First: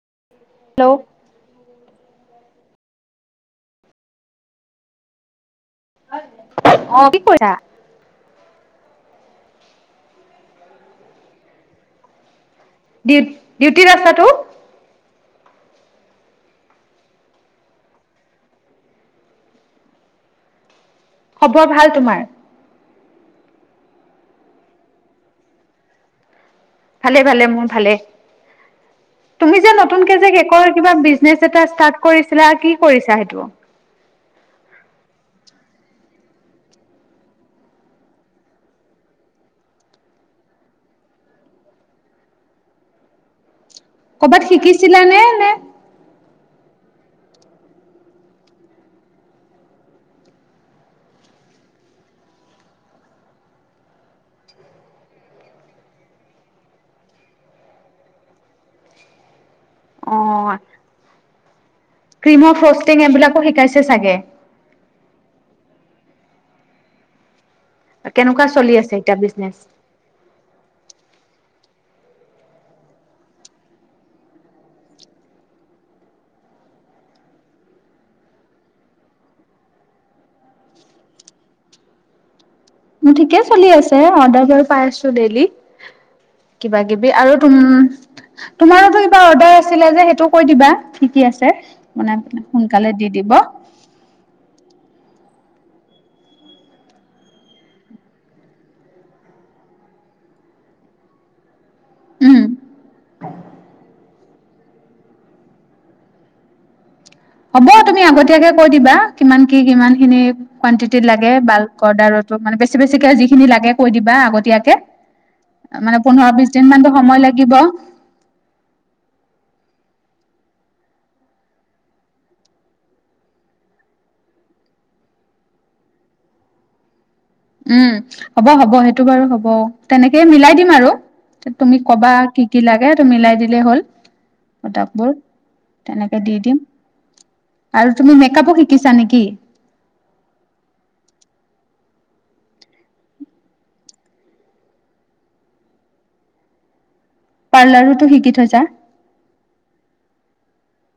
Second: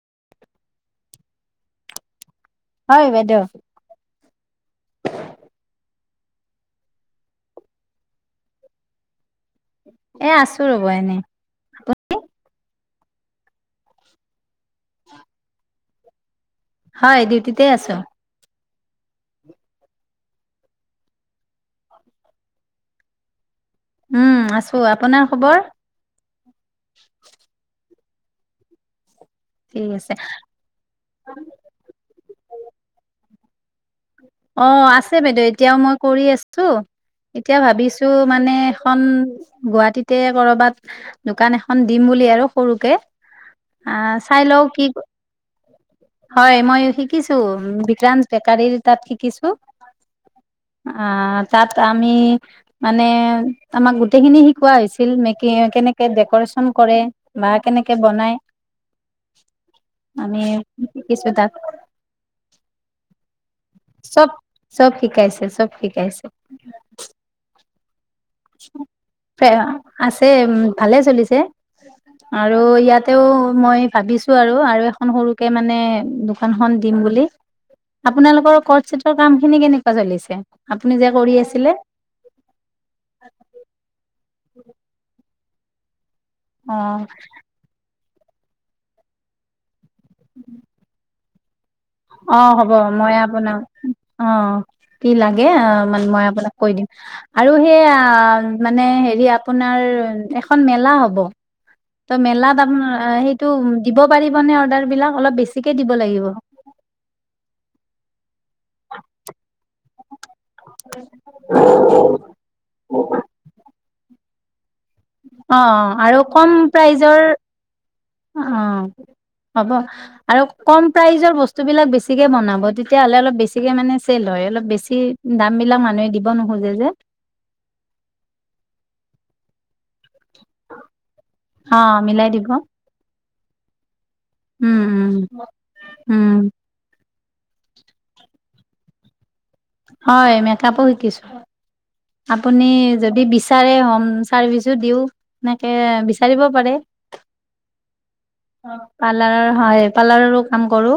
Hello হয় বাইদে আহ কি কা এ আছো ৰব এনে তু ডউ ডিউটিৰ ৰাস্তাটো হয় ডিউটিতে আছো খবৰ ভাল তোমাৰ উম আছো আপোনাৰ খবৰ ভালে ভালে মোৰ ভালে, তুমি যে ঠিক আছে নতুনকে যে কিবা বিজনে এটাৰট কৰিছিলা কি কৰিছা সেইটো অ' আছে বাইদেউ এতিয়াও মই কৰি আছো এতিয়া ভাবিছো মানে এখন গুৱাহাটীতে কৰবাত দোকান এখন দিম বুলি আৰু সৰুকে আহ চাই কৰ'বাত লও কি শিকিছিলানে নে? হয় মই শিকিছো বিক্ৰান্ত বেকাৰীৰ তাত শিকিছো আহ তাত আমি মানে আমাক গোটেইখিনি শিকোৱা হৈছিল মেক কেনেকে ডেক'ৰেচন কৰে বা কেনেকে বনাই অ আমি কি কিছু ক্ৰীমৰ ফষ্টিং এইবিলাকো শিকাইছে চাগে চব চব শিকাইছে চব শিকাইছে [unintelligible] কেনেকুৱা চলি আছে এতিয়া বিজনেচ আছে উ ভালে চলিছে আৰু ইয়াতেও মই ভাবিছোঁ আৰু আৰু এখন সৰুকে মানে দোকানখন দিম বুলি আপোনালোকৰ কৰ্ট চিটৰ কামখিনি কেনেকুৱা চলিছে আপুনি যে কৰি আছিলে ঠিকেই চলি আছে আ ম পাই আছছো দি অ কিবা কিবি আৰু তুম তোমাৰো কিবা অৰ্ডাৰ আছিলে যে সেইটো কৈ দিবা কি কি আছে মানে অ হ'ব সোনকালে দি মই দিব আপনাও অ' কি লাগে মানে মই আপোনাক কৈ দিম আৰু সেইয়া মানে হেৰি আপোনাৰ এখন মেলা হ'ব ত উম মেলাত আপাৰ সেইটো দিব পাৰিব [unintelligible] হ'ব তুমি আগতে তেতিয়াকে কৈ দিবা কিমান কি কিমানখিনি কণ্টিটিত লাগে বাল্ক অৰ্ডাৰতো মানে বেছি বেছিকে যিখিনি লাগে কৈ দিবা আগতে এতিয়াকে অ অ আৰু কম সময় প্ৰাইজৰ লাগিব অ হ'ব আৰু কম প্ৰাইজৰ বস্তুবিলাক বেছিকে বনাব তেতিয়া হ'লে অলপ বেছিকে মানে চেল হয় অলপ বেছি দামবিলাক মানুহে দিব নোখোজে যে উম হ'ব হ'ব সেইটো বাৰু হ'ব তেনেকে সেই মিলাই দিম আৰু তুমি অ কবা মিলাই কি দিব কি লাগে ত মিলাই দিম দিলে হ'ল উম প্ৰতাপবোৰ উম তেনেকে দি উম দিম আৰু তুমি মেকাপো শিকিছা নেকি হয় মেকাপো শিকিছোঁ আপুনি যদি বিচাৰে হোম চাৰ্ভিচো দিও এনেকে বিচাৰিব পাৰে পাৰ্লাৰোতো শিকি থৈছা পাৰ্লাৰৰ হয় পাৰ্লাৰৰো কাম কৰো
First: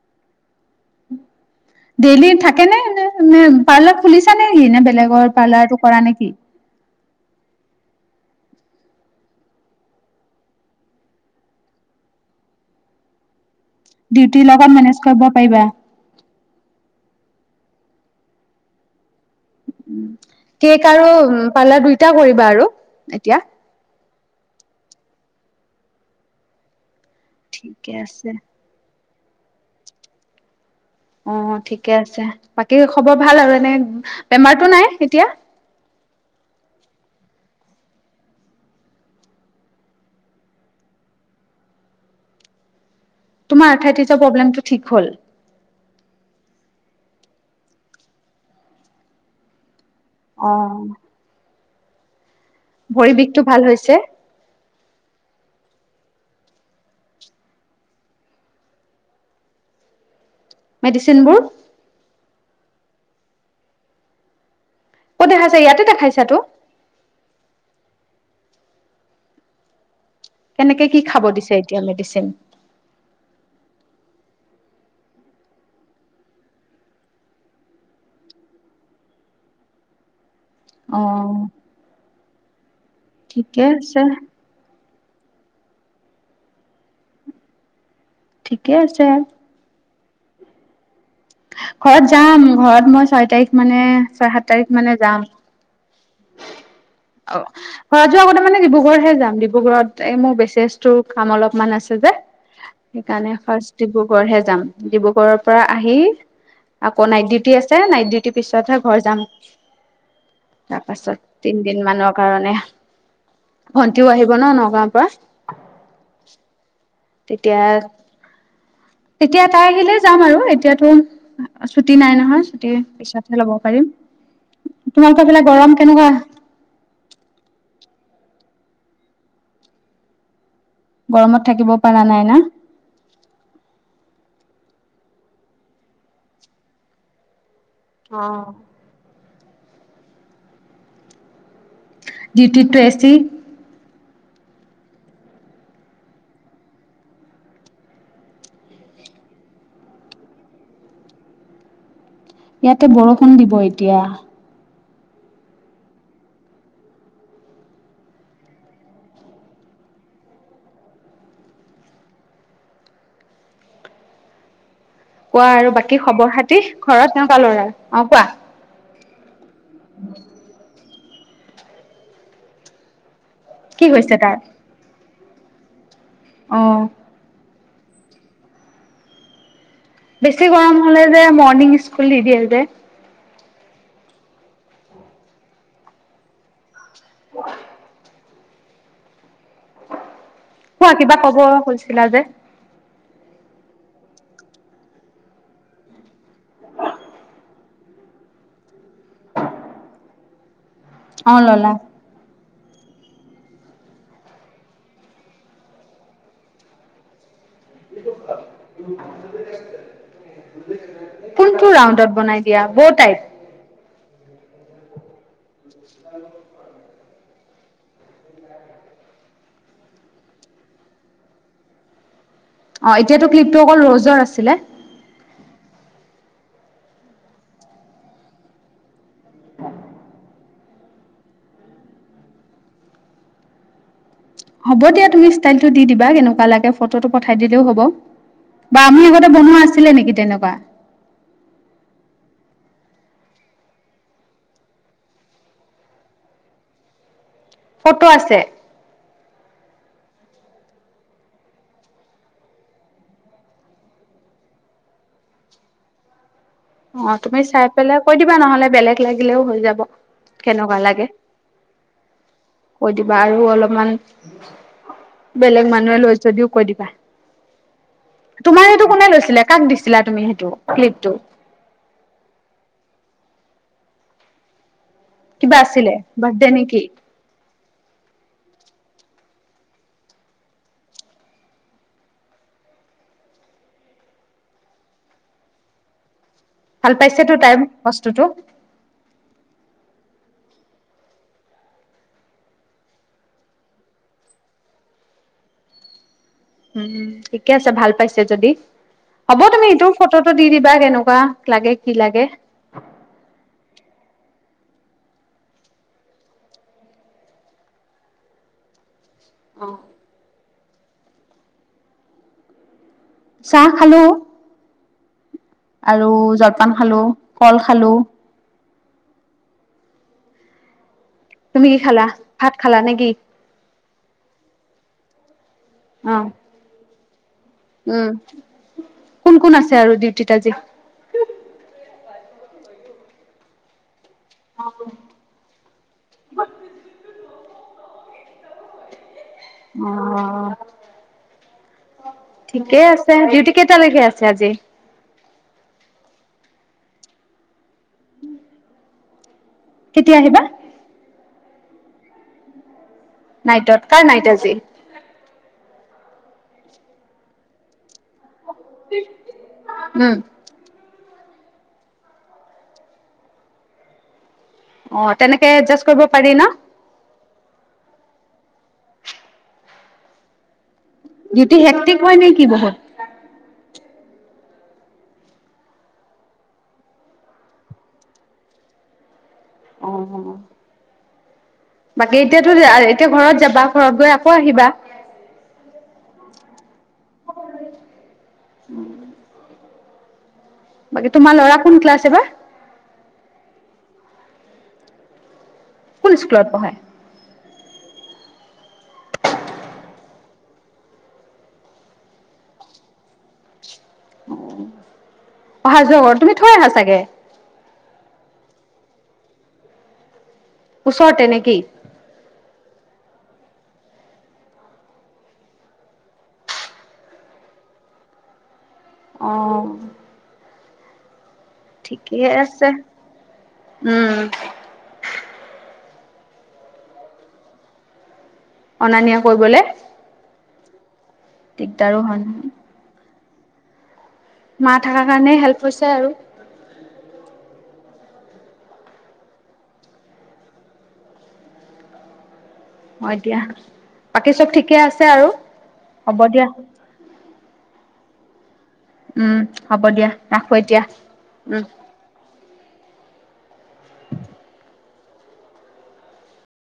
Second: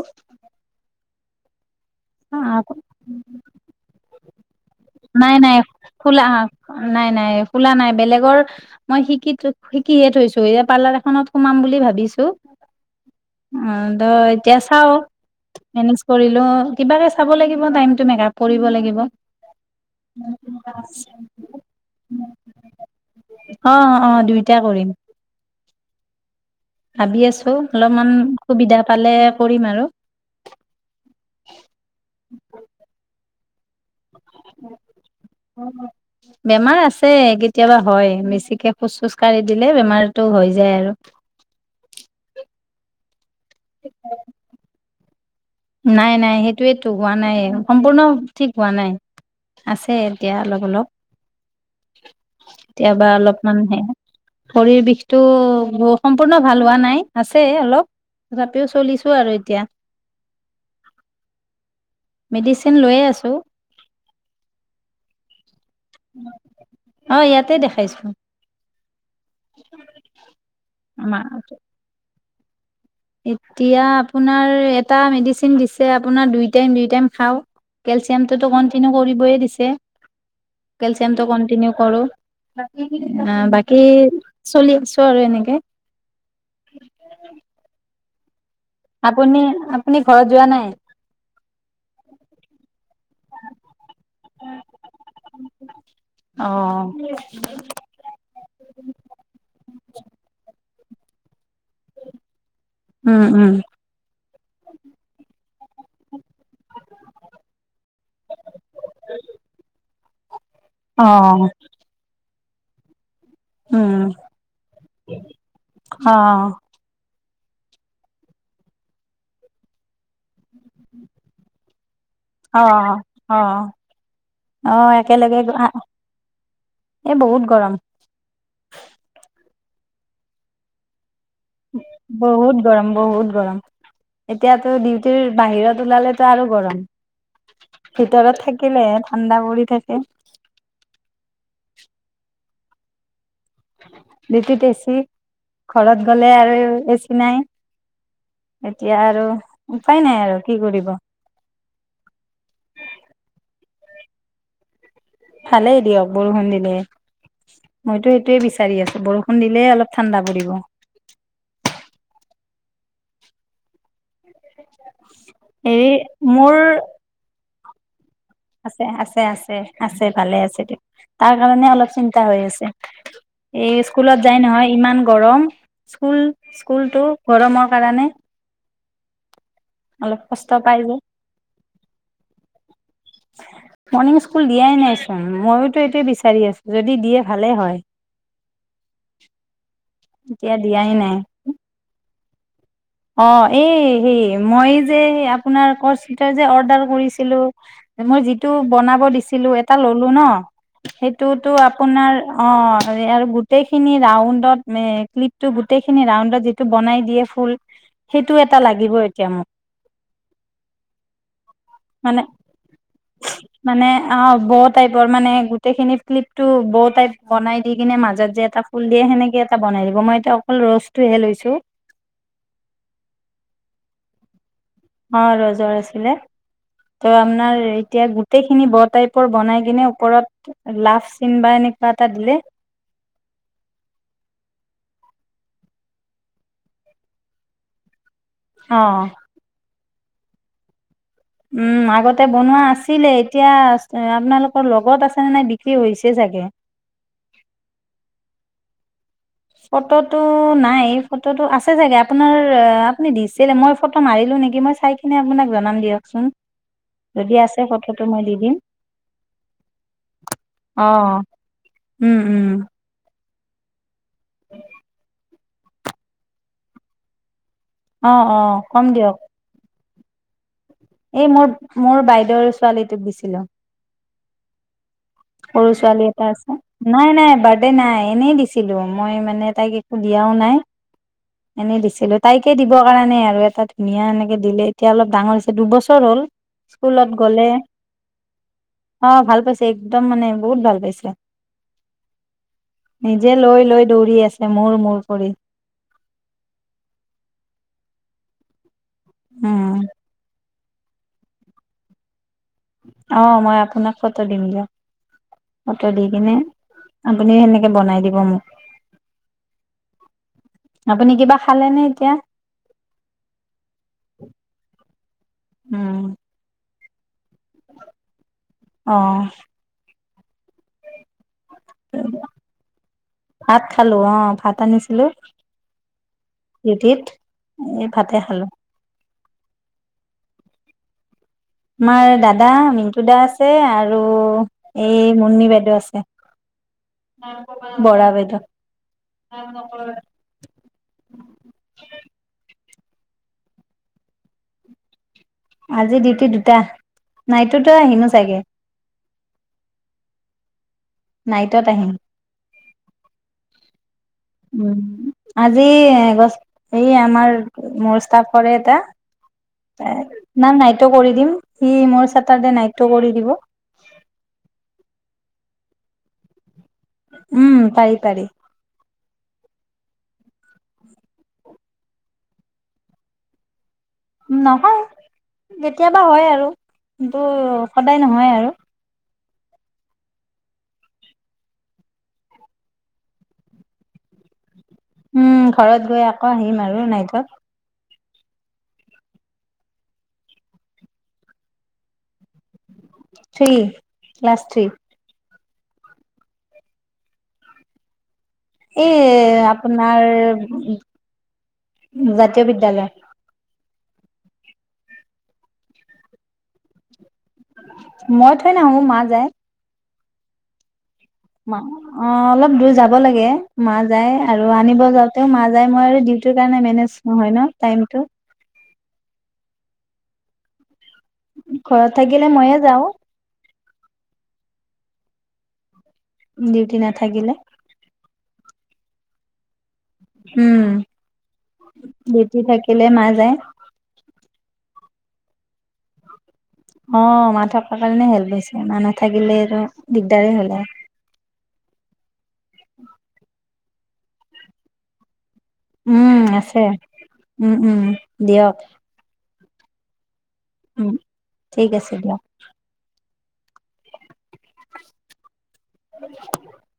ডেইলি থাকে নে নে নে পাৰ্লাৰ খুলিছ নে বেলেগৰ নাই নাই পাৰ্লাৰটো কৰা খোলা নেকি নাই নাই খোলা নাই বেলেগৰ মই শিকি শিকিয়ে থৈছো এইয়া পাৰ্লাৰ এখনত সোমাম বুলি ভাবিছো অ দ ডিউটিৰ এতিয়া লগত চাও মেনেজ কৰিব পাৰিবা মেনেজ কৰিলো কিবাকে চাব লাগিব টাইমটো মেকাপ কৰিব লাগিব কেক আৰু পাৰ্লাৰ দুইটা কৰিবা আৰু এতিয়া অ অ দুইটা কৰিম ভাবি আছো ঠিকে অলপমান আছে সুবিধা পালে কৰিম আৰু অ ঠিকে আছে বাকী খবৰ ভাল আৰু মানে বেমাৰটো নাই এতিয়া বেমাৰ আছে কেতিয়াবা হয় মেছিকে খোজ চোজ কাঢ়ি দিলে বেমাৰটো হৈ যায় আৰু তোমাৰ থাইটিছৰ প্ৰব্লেমটো ঠিক হ'ল নাই নাই সেইটোয়েতো হোৱা নাই সম্পূৰ্ণ ঠিক হোৱা নাই আছে এতিয়া অলপ অলপ [inaudible] কেতিয়াবা ভৰি বিষটো অলপমান ভাল হে হৈছে ভৰিৰ বিষটো সম্পূৰ্ণ ভাল হোৱা নাই আছে অলপ তথাপিও চলিছোঁ আৰু এতিয়া মেডিচিনবোৰ মেডিচিন লৈয়ে আছোঁ দেখাইছা ইয়াতে দেখাইছাতো অ ইয়াতে দেখাইছো [inaudible] কেনেকে কি আমাৰ খাব দিছে এতিয়া, মেডিচিন? এতিয়া আপোনাৰ এটা মেডিচিন দিছে আপোনাৰ দুই টাইম-দুই টাইম খাওঁ, কেলচিয়ামটোতো কন্টিনিউ কৰিবয়ে দিছে। কেলচিয়ামটো অ' কন্টিনিউ কৰো। [inaudible] ঠিকে বাকী, আছে চলি আছে আৰু এনেকে। ঠিকে আছে। আপুনি আপুনি ঘৰত যোৱা নাই? ঘৰত যাম ঘৰত মই ছয় তাৰিখ মানে ছয় সাত তাৰিখ মানে যাম। অ ঘৰত যোৱা আগতে মানে ডিব্ৰুগড়হে যাম, ডিব্ৰুগড়ত এই মোৰ বেচ কাম অলপ অমান আছে যে, উম সেইকাৰণে উম ফাৰ্ষ্ট ডিব্ৰুগড়হে যাম। ডিব্ৰুগড়ৰ পৰা আহি, আকৌ নাইট ডিউটি আছে, নাইট ডিউটিৰ পিছতহে ঘৰ যাম। তাৰ অ পাছত তিনদিন মানৰ কাৰনে। উম ভন্টিও আহিব ন? নগাঁৱৰ পৰা। অ তেতিয়া, তেতিয়া তাই আহিলে যাম আৰু এতিয়াতো, সু নাই নহয় অ চুটি, পিছতহে ল'ব অ পাৰিম। অ তোমালোকৰ একেলগে ফালে গৰম কেনেকুৱা? এ বহুত গৰম গৰমত থাকিব পৰা নাই না বহুত গৰম-বহুত গৰম। এতিয়াতো ডিউটিৰ বাহিৰত ওলালেতো আৰু গৰম। অ ভিতৰত থাকিলে ঠাণ্ডা কৰি থাকে। দুটিত টো এচি? ডউটিত এচি, ঘৰত গলে আৰু এচি নাই। এতিয়া আৰু উপায় নাই আৰু কি কৰিব। ইয়াতে বৰষুণ দিব এতিয়া। ভালেই দিয়ক বৰষুণ দিলে। মইতো সেইটোোৱে বিচাৰি আছো বৰষুণ দিলেই অলপ ঠাণ্ডা পৰিব। কোৱা আৰু হেৰি বাকী খবৰ খাতি, ঘৰত কেনেকুৱা ল'ৰা? অ কুৱো? আছে-আছে আছে, ভালে আছে দিয়। তাৰ কাৰণে অলপ চিন্তা হৈ আছে। এই কি হৈছে স্কুলত তাৰ যাই নহয়, ইমান গৰম। স্কুল অ স্কুলতো গৰমৰ কাৰণে অলপ বেছি কষ্ট পাই গৰম হলে যে মৰ্ণিং স্কুল দি দিয়ে যে মৰ্ণিং স্কুল দিয়াই নাইচোন মইওতো এইটোয়ে বিচাৰি আছো যদি দিয়ে ভালেই হয় এতিয়া দিয়াই হোৱা কিবা নাই কব হৈছিলা যে অ এই হে মই যে আপোনাৰ ক ভিতৰত যে অৰ্ডাৰ কৰিছিলো মই যিটো বনাব দিছিলো এটা ললো ন অ সেইটোতো ললা আপোনাৰ অ আৰু গোটেইখিনি ৰাউণ্ডত ক্লিপটো গোটেইখিনি ৰাউণ্ডত যিটো বনাই দিয়ে ফুল সেইটো এটা লাগিব এতিয়া মোক কোনটো ৰাউডত মানে বনাই দিয়া বৌ টাইপ মানে অ বহত টাইপৰ মানে গোটেইখিনি কিলিপ টো বৌ টাইপ বনাই দি কিনে মাজত যে এটা ফুল দিয়ে সেনেকে এটা বনাই দিব মই এতিয়া অকল ৰছটোহে লৈছো অ এতিয়াতো ক্লিপটো অকল ৰজৰ আছিলে অ ৰজৰ আছিলে ত আপোনাৰ এতিয়া গোটেইখিনি ব টাইপৰ বনাই কিনে ওপৰত লাফ চিন বা এনেকুৱা এটা দিলে হ'ব দিয়া তুমি ষ্টাইলটো দি দিবা কেনেকুৱা লাগে ফটো পঠাই দিলেও হ'ব বা আমি অ' আগতে বনোৱা আছে ছিলে নেকি তেনেকুৱা উম আগতে বনোৱা আছিলে এতিয়া আপোনালোকৰ লগত আছেনে নাই বিক্ৰী হৈছে চাগে ফটো আছে ফটোটো নাই ফটোটো আছে চাগে আপোনাৰ আপুনি দিছিলে মই ফটো মাৰিলো নেকি মই চাই কিনে আপোনাক জনাম দিয়কচোন অ যদি তুমি আছে চাই পেলাই ফটোটো কৈ মই দিবা দি দিম। নহলে বেলেগ লাগিলেও হৈ যাব কেনেকুৱা অ লাগে উম উম কৈ দিবা বা আৰু অলপমান বেলেগ মানুহে লৈ যদিও কৈ দিবা অ অ তোমাৰ এইটো কম কোনে দিয়ক লৈছিলে কাক দিছিল ছিলা তুমি সেইটো ক্লিপটো এই মোৰ মোৰ বাইদেউৰ ছোৱালীটোক দিছিলো কিবা সৰু আছিলে ছোৱালী এটা বাৰ্থডে আছে নেকি? নাই নাই বাট আৰে নাই এনেই দিছিলোঁ মই মানে তাইক একো দিয়াও নাই এনেই দিছিলোঁ তাইকে দিবৰ কাৰণে আৰু এটা ধুনীয়া এনেকৈ দিলে এতিয়া অলপ ডাঙৰ হৈছে দুবছৰ হ'ল ভাল স্কুলত পাইছেতো গ'লে টাইম বস্তুটো অ ভাল পাইছে একদম মানে বহুত ভাল পাইছে নিজে লৈ লৈ দৌৰি আছে মোৰ মোৰ কৰি উম ঠিকে আছে ভাল পাইছে যদি হ'ব তুমি উম এইটোৰ ফটো দি দি কিবা কেনেকুৱা লাগে কি লাগে বতৰ দি কেনে আপুনি সেনেকে বনাই দিব মোক আহ আপুনি কিবা খালে নে এতিয়া চাহ খালো উম আৰু জলপান খালো কল খালো অহ তুমি কি খালা ভাত খালা নে কি হয় দিতিত এই উম ভাতে খালো কোন কোন আছে আৰু ডিউটিত আজি আমাৰ দাদা মিন্টু দা আছে আৰু আৰু এই মুন্নি বাইদেউ আছে বৰা বেদ অ ঠিকেই আছে ডিউটি কেইটালৈকে আছে আজি আজি ডিউটি দুটা নাইটোোতো আহিনো চাগে কেতিয়া আহিবা নাইটত আহিম নাইটত কাৰ নাইট আজি? উম আজি ছ এই আমাৰ মোৰ কৰে এটা উম, ন নাইটোো কৰি দিম ই মোৰ চেটাৰ্ডে নাইটটো কৰি দিব অ তেনেকে এডজাষ্ট কৰিব পাৰি ন উম পাৰি পাৰি স সে্টিক ম হয় নেকি বহুত নহয় কেতিয়াবা হয় আৰু কিন্তু সদায় নহয় আৰু অ বাকী এতিয়াতো এতিয়া ঘৰত যাবা ঘৰত গৈ আকৌ আহিবা উম ঘৰত গৈ আকৌ আহিম আৰু নাই এুৱ উম বাকী তোমাৰ ল'ৰা কোন ক্লাছ এ বা থ্ৰী ক্লাছ থ্ৰী সুল স্কুলত পঢ়ায় এই আপোনাৰ জাতীয় বিদ্য়ালয় অহা যোৱা তুমি থৈ আহা চাগে মই থৈ নাহো মা যায় ওচৰতে নে কি? অ অলপ দূৰ যাব আৰু অ' ঘৰত ঠিকেই থাকিলে ময়ে আছে। যাওঁ উম ডিউটি নাথাকিলে অনা নিয়া কৰিবলে দিগদাৰো হয় বেটি নহয়। থাকিলে মা যায় মা থকাৰ কাৰণে হেল্প হৈছে আৰু অ মা থকাৰ কাৰণে হেল্প হৈছে মা নাথাকিলেটো দিগদাৰেই হ'লে হয় অ দিয়া বাকী চব ঠিকে আছে আৰু উম হ'ব দিয়া। আছে উম উম দিয়ক উম হ'ব দিয়া ৰাখো এতিয়া। উম উম। ঠিক আছে দিয়া [inaudible]